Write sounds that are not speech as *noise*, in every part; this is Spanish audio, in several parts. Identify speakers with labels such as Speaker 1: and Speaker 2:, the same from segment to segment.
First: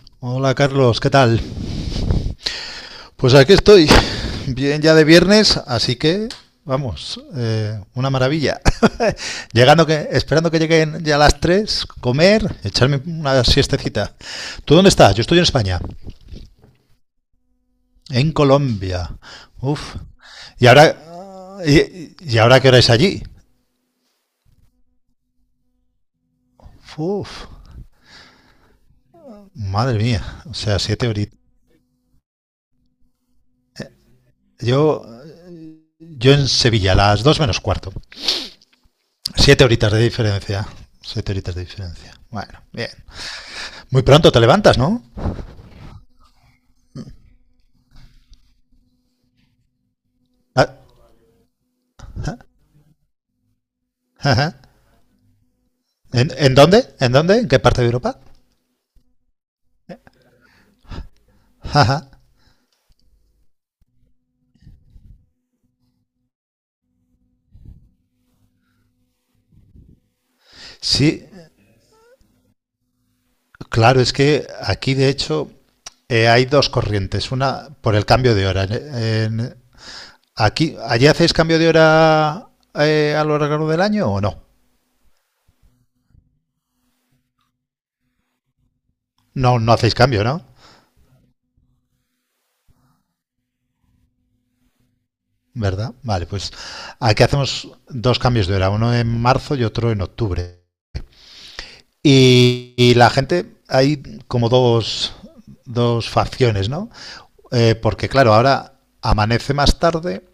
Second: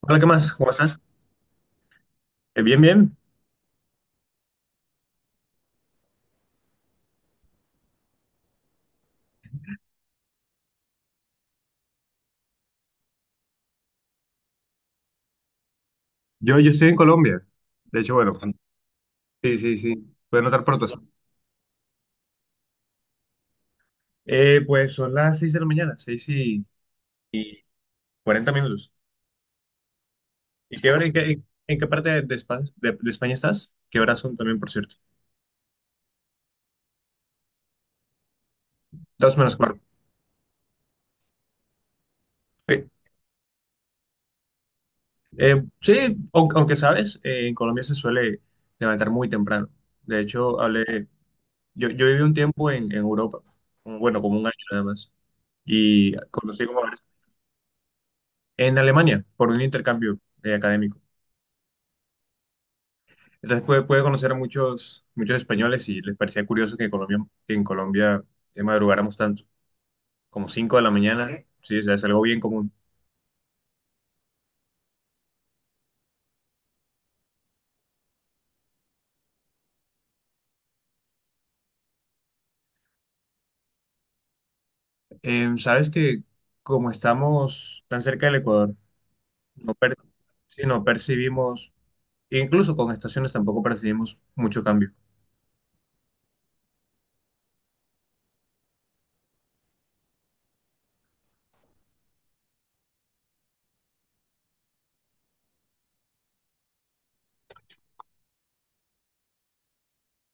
Speaker 1: Hola, ¿qué más?
Speaker 2: Hola
Speaker 1: ¿Cómo estás?
Speaker 2: Carlos, ¿qué tal?
Speaker 1: Bien, bien.
Speaker 2: Pues aquí estoy, bien ya de viernes, así que vamos, una maravilla. *laughs* Esperando que lleguen ya las 3, comer, echarme una siestecita. ¿Tú dónde estás? Yo estoy en España,
Speaker 1: Yo estoy en Colombia. De hecho, bueno,
Speaker 2: en Colombia.
Speaker 1: sí, sí,
Speaker 2: Uf.
Speaker 1: sí. Puedes notar
Speaker 2: Y
Speaker 1: por tu
Speaker 2: ahora,
Speaker 1: acento.
Speaker 2: y, y ahora qué hora es allí?
Speaker 1: Pues son las 6 de la mañana, seis y,
Speaker 2: Uf,
Speaker 1: y 40 minutos.
Speaker 2: madre mía, o sea,
Speaker 1: ¿Y qué hora,
Speaker 2: siete horitas.
Speaker 1: en qué parte de, de España estás? ¿Qué horas son también, por cierto?
Speaker 2: Yo, yo en Sevilla, las 2 menos cuarto.
Speaker 1: Dos menos
Speaker 2: Siete
Speaker 1: cuarto.
Speaker 2: horitas de diferencia. Siete horitas de diferencia. Bueno, bien.
Speaker 1: Sí.
Speaker 2: Muy pronto te levantas, ¿no?
Speaker 1: Sí, aunque sabes, en Colombia se suele levantar muy temprano. De hecho,
Speaker 2: Ah, ah,
Speaker 1: yo viví un tiempo en Europa, bueno,
Speaker 2: ah,
Speaker 1: como un
Speaker 2: ah.
Speaker 1: año nada más, y
Speaker 2: ¿En
Speaker 1: conocí
Speaker 2: dónde?
Speaker 1: como
Speaker 2: ¿En dónde? ¿En qué parte de Europa?
Speaker 1: en Alemania por un intercambio académico.
Speaker 2: Ah, ah.
Speaker 1: Entonces pude conocer a muchos españoles y les parecía curioso que, en Colombia madrugáramos tanto, como 5 de la
Speaker 2: Sí,
Speaker 1: mañana, sí, o sea, es algo bien común.
Speaker 2: claro, es que aquí de hecho hay dos corrientes. Una por el cambio de hora. En- aquí, ¿allí hacéis cambio de hora a lo largo del año o no?
Speaker 1: Sabes que como estamos tan cerca del Ecuador,
Speaker 2: No, no
Speaker 1: no,
Speaker 2: hacéis
Speaker 1: per-
Speaker 2: cambio, ¿no?
Speaker 1: sí, no percibimos, incluso con estaciones tampoco percibimos mucho cambio.
Speaker 2: ¿Verdad? Vale, pues aquí hacemos dos cambios de hora, uno en marzo y otro en octubre. Y la gente, hay como dos, dos facciones, ¿no? Porque claro, ahora amanece más tarde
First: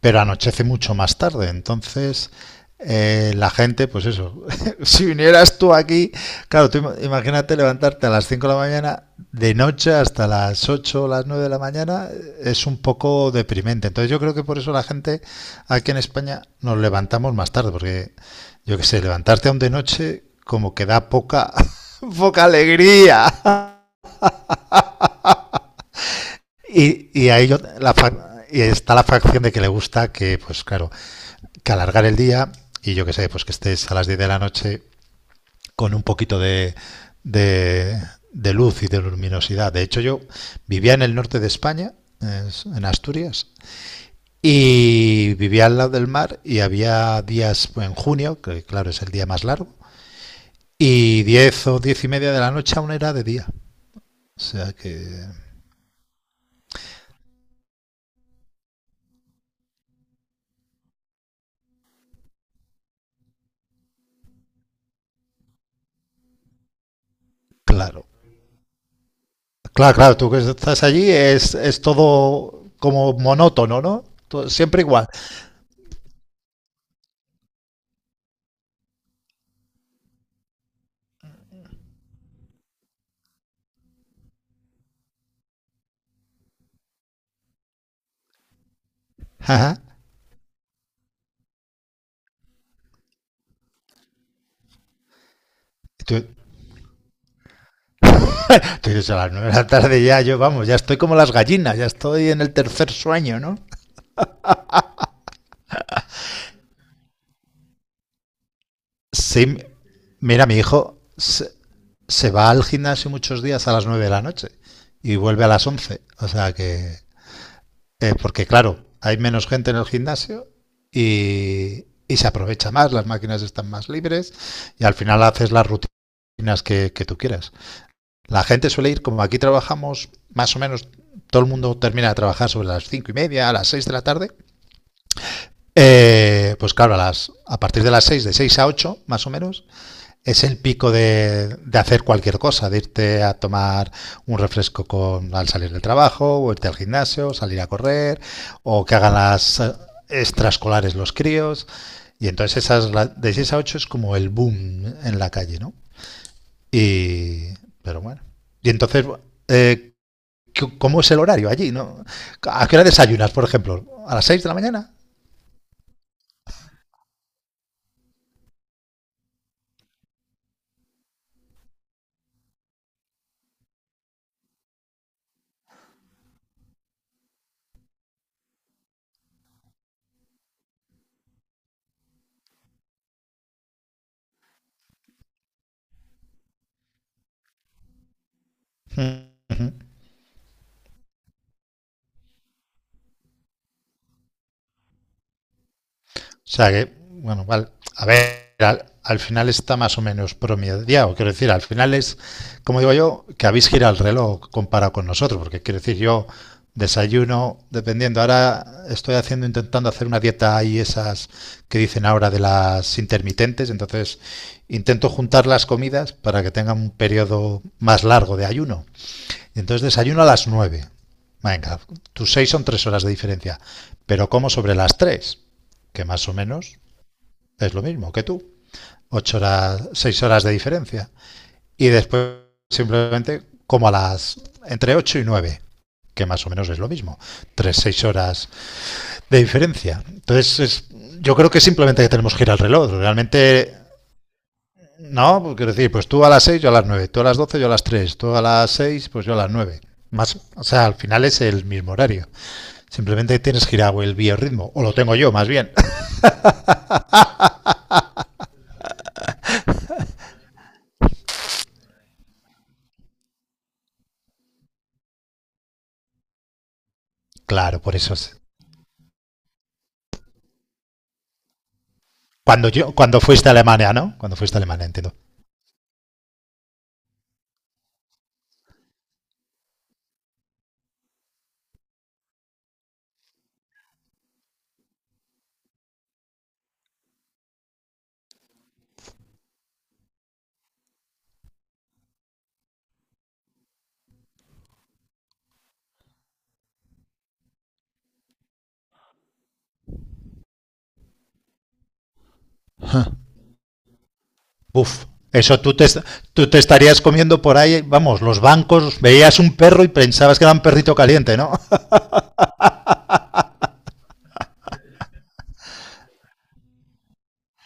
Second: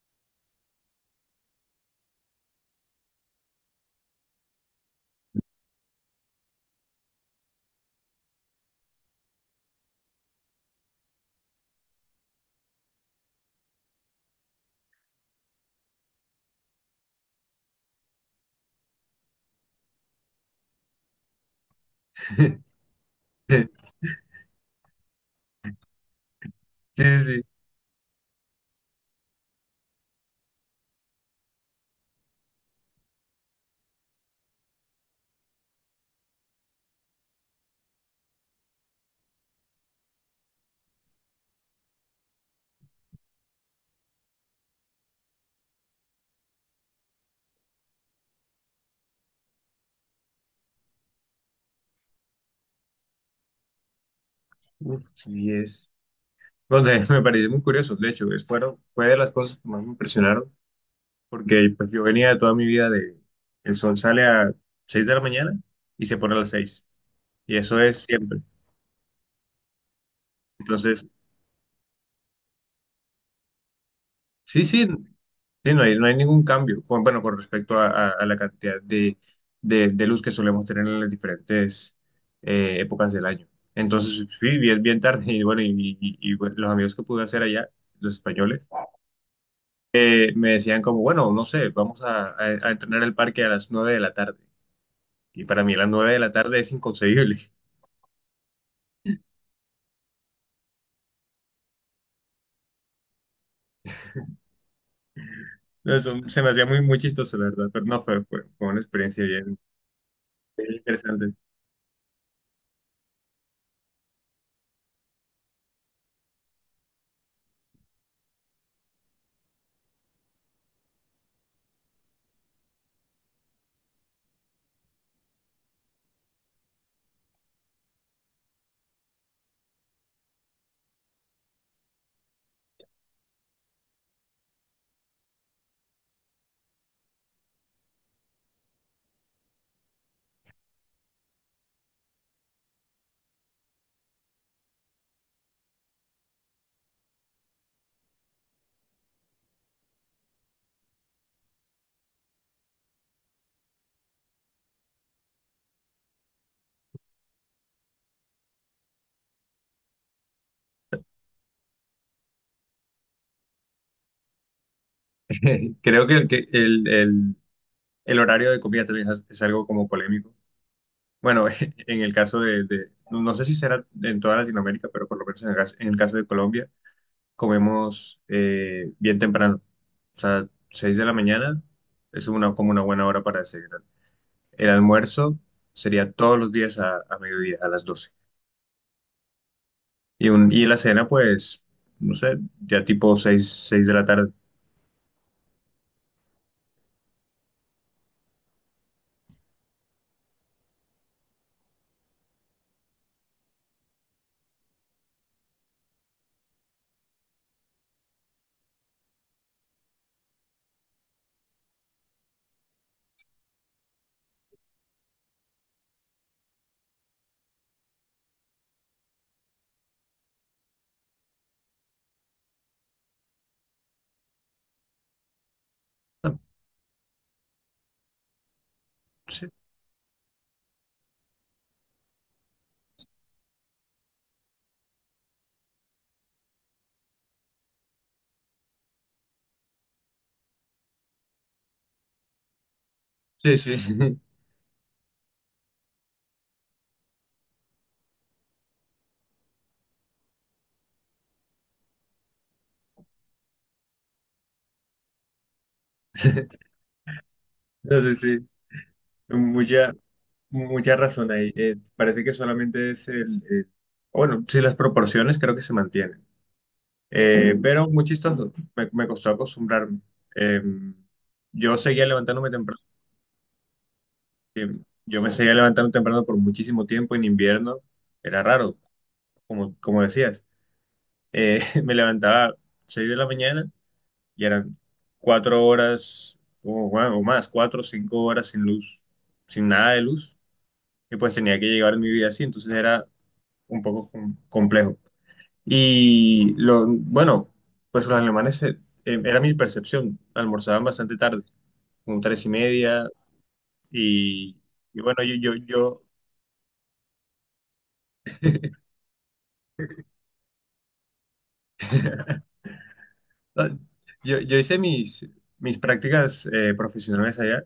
Speaker 2: pero anochece mucho más tarde. Entonces, la gente, pues eso, *laughs* si vinieras tú aquí, claro, tú imagínate levantarte a las 5 de la mañana, de noche hasta las 8, o las 9 de la mañana, es un poco deprimente. Entonces yo creo que por eso la gente aquí en España nos levantamos más tarde, porque yo qué sé, levantarte aún de noche como que da poca, *laughs* poca
Speaker 1: *laughs*
Speaker 2: alegría.
Speaker 1: Sí, sí,
Speaker 2: Y
Speaker 1: sí.
Speaker 2: ahí yo, la, fa- y está la facción de que le gusta que, pues claro, que alargar el día y yo que sé, pues que estés a las 10 de la noche con un poquito de, de luz y de luminosidad. De hecho, yo vivía en el norte de España, en Asturias, y vivía al lado del mar y había días pues, en junio, que claro es el día más largo, y 10 o 10 y media de la noche aún era de día. O sea que,
Speaker 1: Uf, sí es. Bueno, *laughs* me pareció muy curioso, de hecho, fue de las cosas que más me impresionaron porque pues yo venía de toda mi vida de, el sol sale a 6 de la mañana y se pone a las 6 y eso es
Speaker 2: claro.
Speaker 1: siempre.
Speaker 2: Claro, claro, tú que estás
Speaker 1: Entonces,
Speaker 2: allí es todo como monótono, ¿no? Todo,
Speaker 1: sí,
Speaker 2: siempre
Speaker 1: sí,
Speaker 2: igual.
Speaker 1: sí, no hay ningún cambio, bueno, con respecto a, a la cantidad de, de luz que solemos tener en las diferentes épocas del año. Entonces, sí, bien, bien tarde, y bueno, bueno, los amigos que pude hacer allá, los españoles,
Speaker 2: Ajá.
Speaker 1: me decían como, bueno, no sé, vamos a, a entrenar el parque a las 9 de la tarde. Y para mí a las 9
Speaker 2: Tú,
Speaker 1: de la tarde es inconcebible.
Speaker 2: Entonces a las 9 de la tarde ya yo, vamos, ya estoy como las gallinas, ya estoy en el tercer sueño, ¿no?
Speaker 1: No. Eso se me hacía muy, muy chistoso, la verdad, pero no fue, fue, fue una experiencia bien,
Speaker 2: Sí, mira, mi
Speaker 1: bien
Speaker 2: hijo
Speaker 1: interesante.
Speaker 2: se va al gimnasio muchos días a las 9 de la noche y vuelve a las 11. O sea que, porque claro, hay menos gente en el gimnasio y se aprovecha más, las máquinas están más libres y al final haces las rutinas que tú quieras. La gente suele ir, como aquí trabajamos más o menos, todo el mundo termina de trabajar sobre las cinco y media, a las 6 de la tarde. Pues claro, a partir de las 6, de 6 a 8, más o menos, es el pico de hacer cualquier cosa, de irte a tomar un refresco con, al salir del trabajo, o irte al gimnasio, o salir a correr, o que hagan las extraescolares los críos. Y entonces esas de 6 a 8 es como el boom en la calle, ¿no? Y, pero bueno. Y entonces, eh, ¿cómo es el horario allí? ¿No? ¿A qué hora desayunas, por ejemplo? ¿A las 6 de la mañana?
Speaker 1: *laughs* Creo que, el horario de comida también es algo como polémico. Bueno, *laughs* en el caso de, no no sé si será en toda Latinoamérica, pero por lo menos en el caso de Colombia, comemos bien temprano. O sea, 6 de la mañana es una, como una buena hora para desayunar. El almuerzo sería todos los días a mediodía, a las doce.
Speaker 2: Mm.
Speaker 1: Y la cena, pues, no sé, ya tipo seis, seis de la tarde.
Speaker 2: O sea que, bueno, vale. A ver, al final está más o menos promediado. Quiero decir, al final es, como digo yo, que habéis girado el reloj comparado con nosotros, porque quiero decir, yo desayuno, dependiendo. Ahora estoy haciendo, intentando hacer una dieta ahí, esas que dicen ahora de las intermitentes. Entonces, intento juntar las comidas para que tengan un periodo más largo de ayuno. Entonces desayuno a las 9. Venga, tus 6 son 3 horas de diferencia, pero como sobre las 3, que más o
Speaker 1: Ah,
Speaker 2: menos es lo mismo que tú, ocho
Speaker 1: sí,
Speaker 2: horas, seis horas de diferencia. Y después simplemente como a las entre 8 y 9, que más o menos es lo mismo. 3, 6 horas de diferencia. Entonces es, yo creo que simplemente tenemos que ir al reloj.
Speaker 1: sí. No,
Speaker 2: Realmente
Speaker 1: sí. *laughs*
Speaker 2: no, pues quiero decir, pues tú a las 6, yo a las 9, tú a las 12, yo a las 3, tú a las seis, pues yo a las 9. Más, o sea, al final es el mismo horario. Simplemente tienes girado el biorritmo, o lo tengo yo más bien.
Speaker 1: Entonces, sí, mucha, mucha razón ahí. Parece que solamente es el... bueno, sí, las proporciones creo que se mantienen.
Speaker 2: *laughs* Claro,
Speaker 1: Pero
Speaker 2: por
Speaker 1: muy
Speaker 2: eso es.
Speaker 1: chistoso, me costó acostumbrarme. Eh, yo seguía levantándome
Speaker 2: Cuando,
Speaker 1: temprano.
Speaker 2: yo, cuando fuiste a Alemania, ¿no? Cuando fuiste a
Speaker 1: Sí.
Speaker 2: Alemania, entiendo.
Speaker 1: Yo me seguía levantando temprano por muchísimo tiempo en invierno. Era raro, como decías. *laughs* Me levantaba 6 de la mañana y eran cuatro horas o, bueno, o más, cuatro o cinco horas sin luz, sin nada de luz, y pues tenía que llegar mi vida así, entonces era un poco complejo. Y lo, bueno, pues los alemanes, era mi percepción, almorzaban bastante tarde, como tres y media, y, y
Speaker 2: Uf,
Speaker 1: bueno,
Speaker 2: eso tú te, tú te estarías comiendo por ahí, vamos, los bancos, veías un perro y pensabas que era un perrito caliente, ¿no?
Speaker 1: ah, yo hice mis prácticas profesionales allá.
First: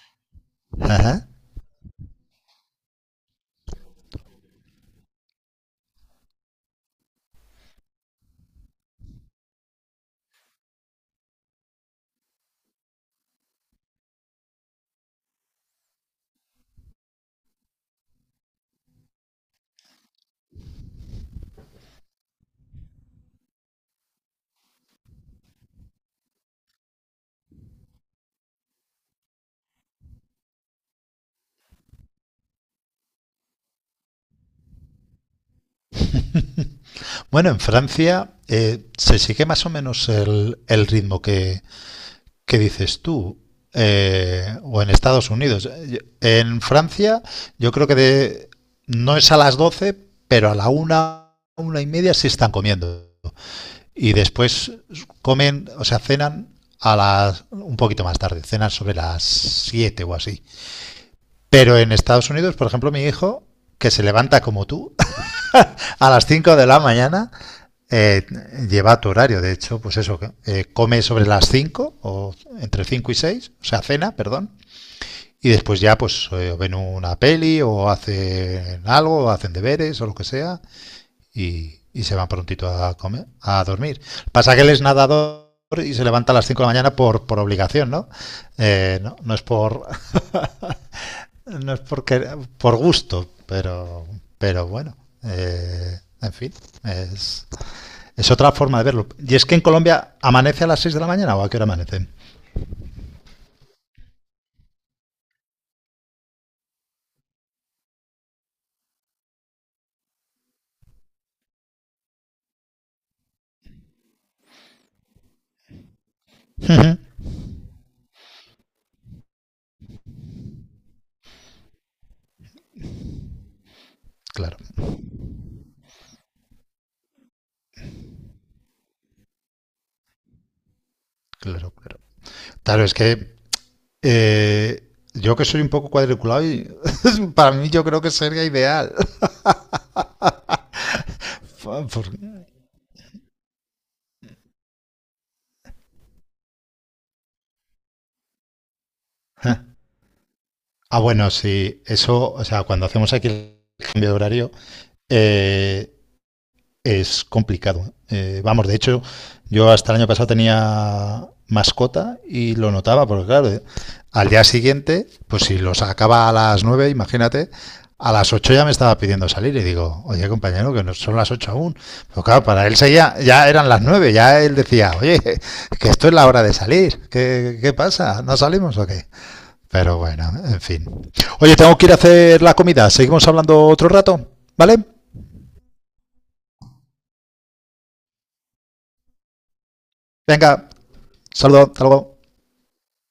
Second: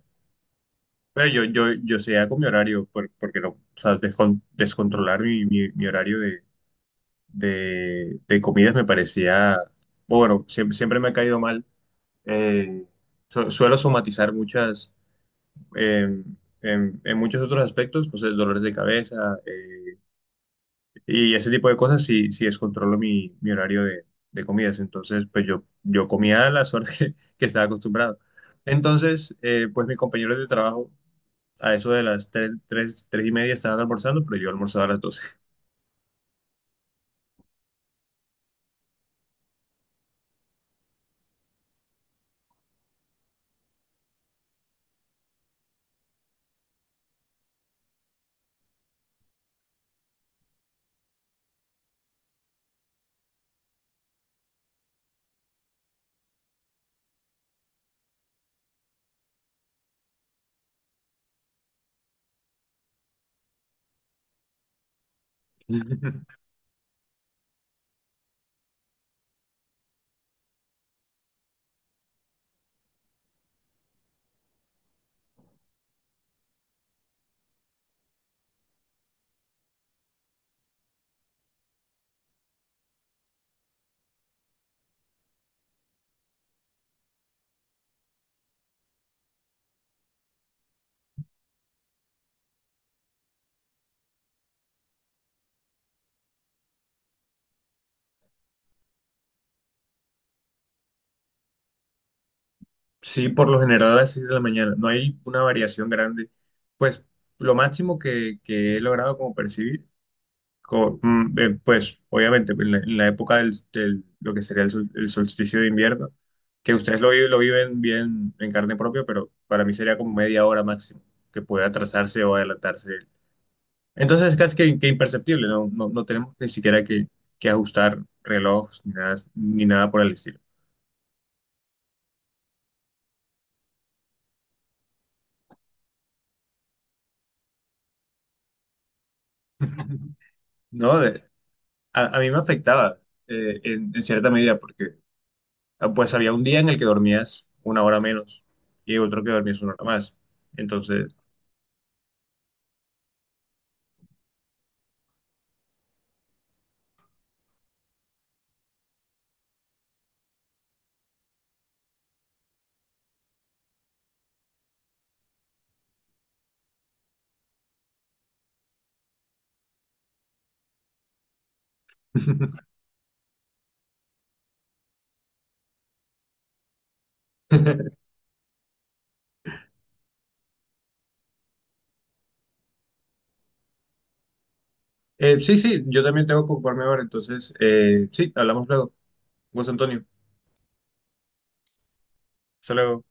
Speaker 2: *laughs*
Speaker 1: Pero
Speaker 2: Ajá.
Speaker 1: yo seguía con mi horario, porque no, o sea, descontrolar mi horario de, de comidas me parecía, bueno, siempre, siempre me ha caído mal. Eh, suelo somatizar muchas, eh, en muchos otros aspectos, pues dolores de cabeza y ese tipo de cosas si, si descontrolo mi horario de comidas. Entonces, pues yo comía a las horas *laughs* que estaba acostumbrado. Entonces, pues mis compañeros de trabajo a eso de las tres y media estaban almorzando, pero yo almorzaba a las doce.
Speaker 2: Bueno, en Francia se sigue más o menos el ritmo que, ¿qué dices tú? O en Estados Unidos. En Francia, yo creo que no es a las 12, pero a la una y media sí están comiendo. Y después comen, o sea, cenan a las un poquito más tarde, cenan sobre las 7 o así. Pero en Estados Unidos, por ejemplo, mi hijo, que se levanta como tú, a las
Speaker 1: *laughs*
Speaker 2: 5 de la mañana. Eh, lleva tu horario, de hecho, pues eso, come sobre las 5 o entre 5 y 6. O sea, cena, perdón, y después ya pues ven una peli o hacen algo, o hacen deberes o lo que sea, y se van prontito a comer, a dormir. Pasa que él es nadador y se levanta a las 5 de la mañana por obligación, ¿no? No, no es por... *laughs* No es porque por gusto, pero bueno. En fin, es, otra forma de verlo. Y es que en Colombia amanece a las 6 de la mañana o a qué hora amanece.
Speaker 1: Sí, por lo general a las 6 de la mañana. No hay una variación grande. Pues lo máximo que he logrado como percibir, pues obviamente en la época lo que sería el, el solsticio de invierno, que ustedes lo, lo viven bien en carne propia, pero para mí sería como media hora máximo, que puede atrasarse o adelantarse. Entonces es casi
Speaker 2: Claro,
Speaker 1: que imperceptible, no, no tenemos ni siquiera que ajustar reloj ni nada, ni nada por el estilo.
Speaker 2: claro, claro. Claro, es que yo que soy un poco cuadriculado, y *laughs* para mí yo creo que sería ideal.
Speaker 1: ¿No? A mí
Speaker 2: *laughs*
Speaker 1: me afectaba en cierta medida porque ah, pues había un día en el que dormías una hora menos y otro que dormías una hora más.
Speaker 2: Ah,
Speaker 1: Entonces,
Speaker 2: bueno, sí, eso, o sea, cuando hacemos aquí el cambio de horario, eh, es complicado. Vamos, de hecho, yo hasta el año pasado tenía mascota y lo notaba, porque claro, al día siguiente, pues si lo sacaba a las 9, imagínate, a las 8 ya me estaba pidiendo salir y digo, oye compañero, que no son las 8 aún. Pero claro, para
Speaker 1: *laughs*
Speaker 2: él seguía, ya eran las 9, ya él decía, oye, que esto es la hora de salir, ¿qué pasa? ¿No salimos o qué? Pero bueno, en fin. Oye, tengo que ir a hacer la comida, seguimos hablando otro rato, ¿vale?
Speaker 1: sí, sí, yo también tengo que ocuparme ahora. Entonces, sí, hablamos luego. José Antonio,
Speaker 2: Venga, saludo, hasta luego.
Speaker 1: hasta luego.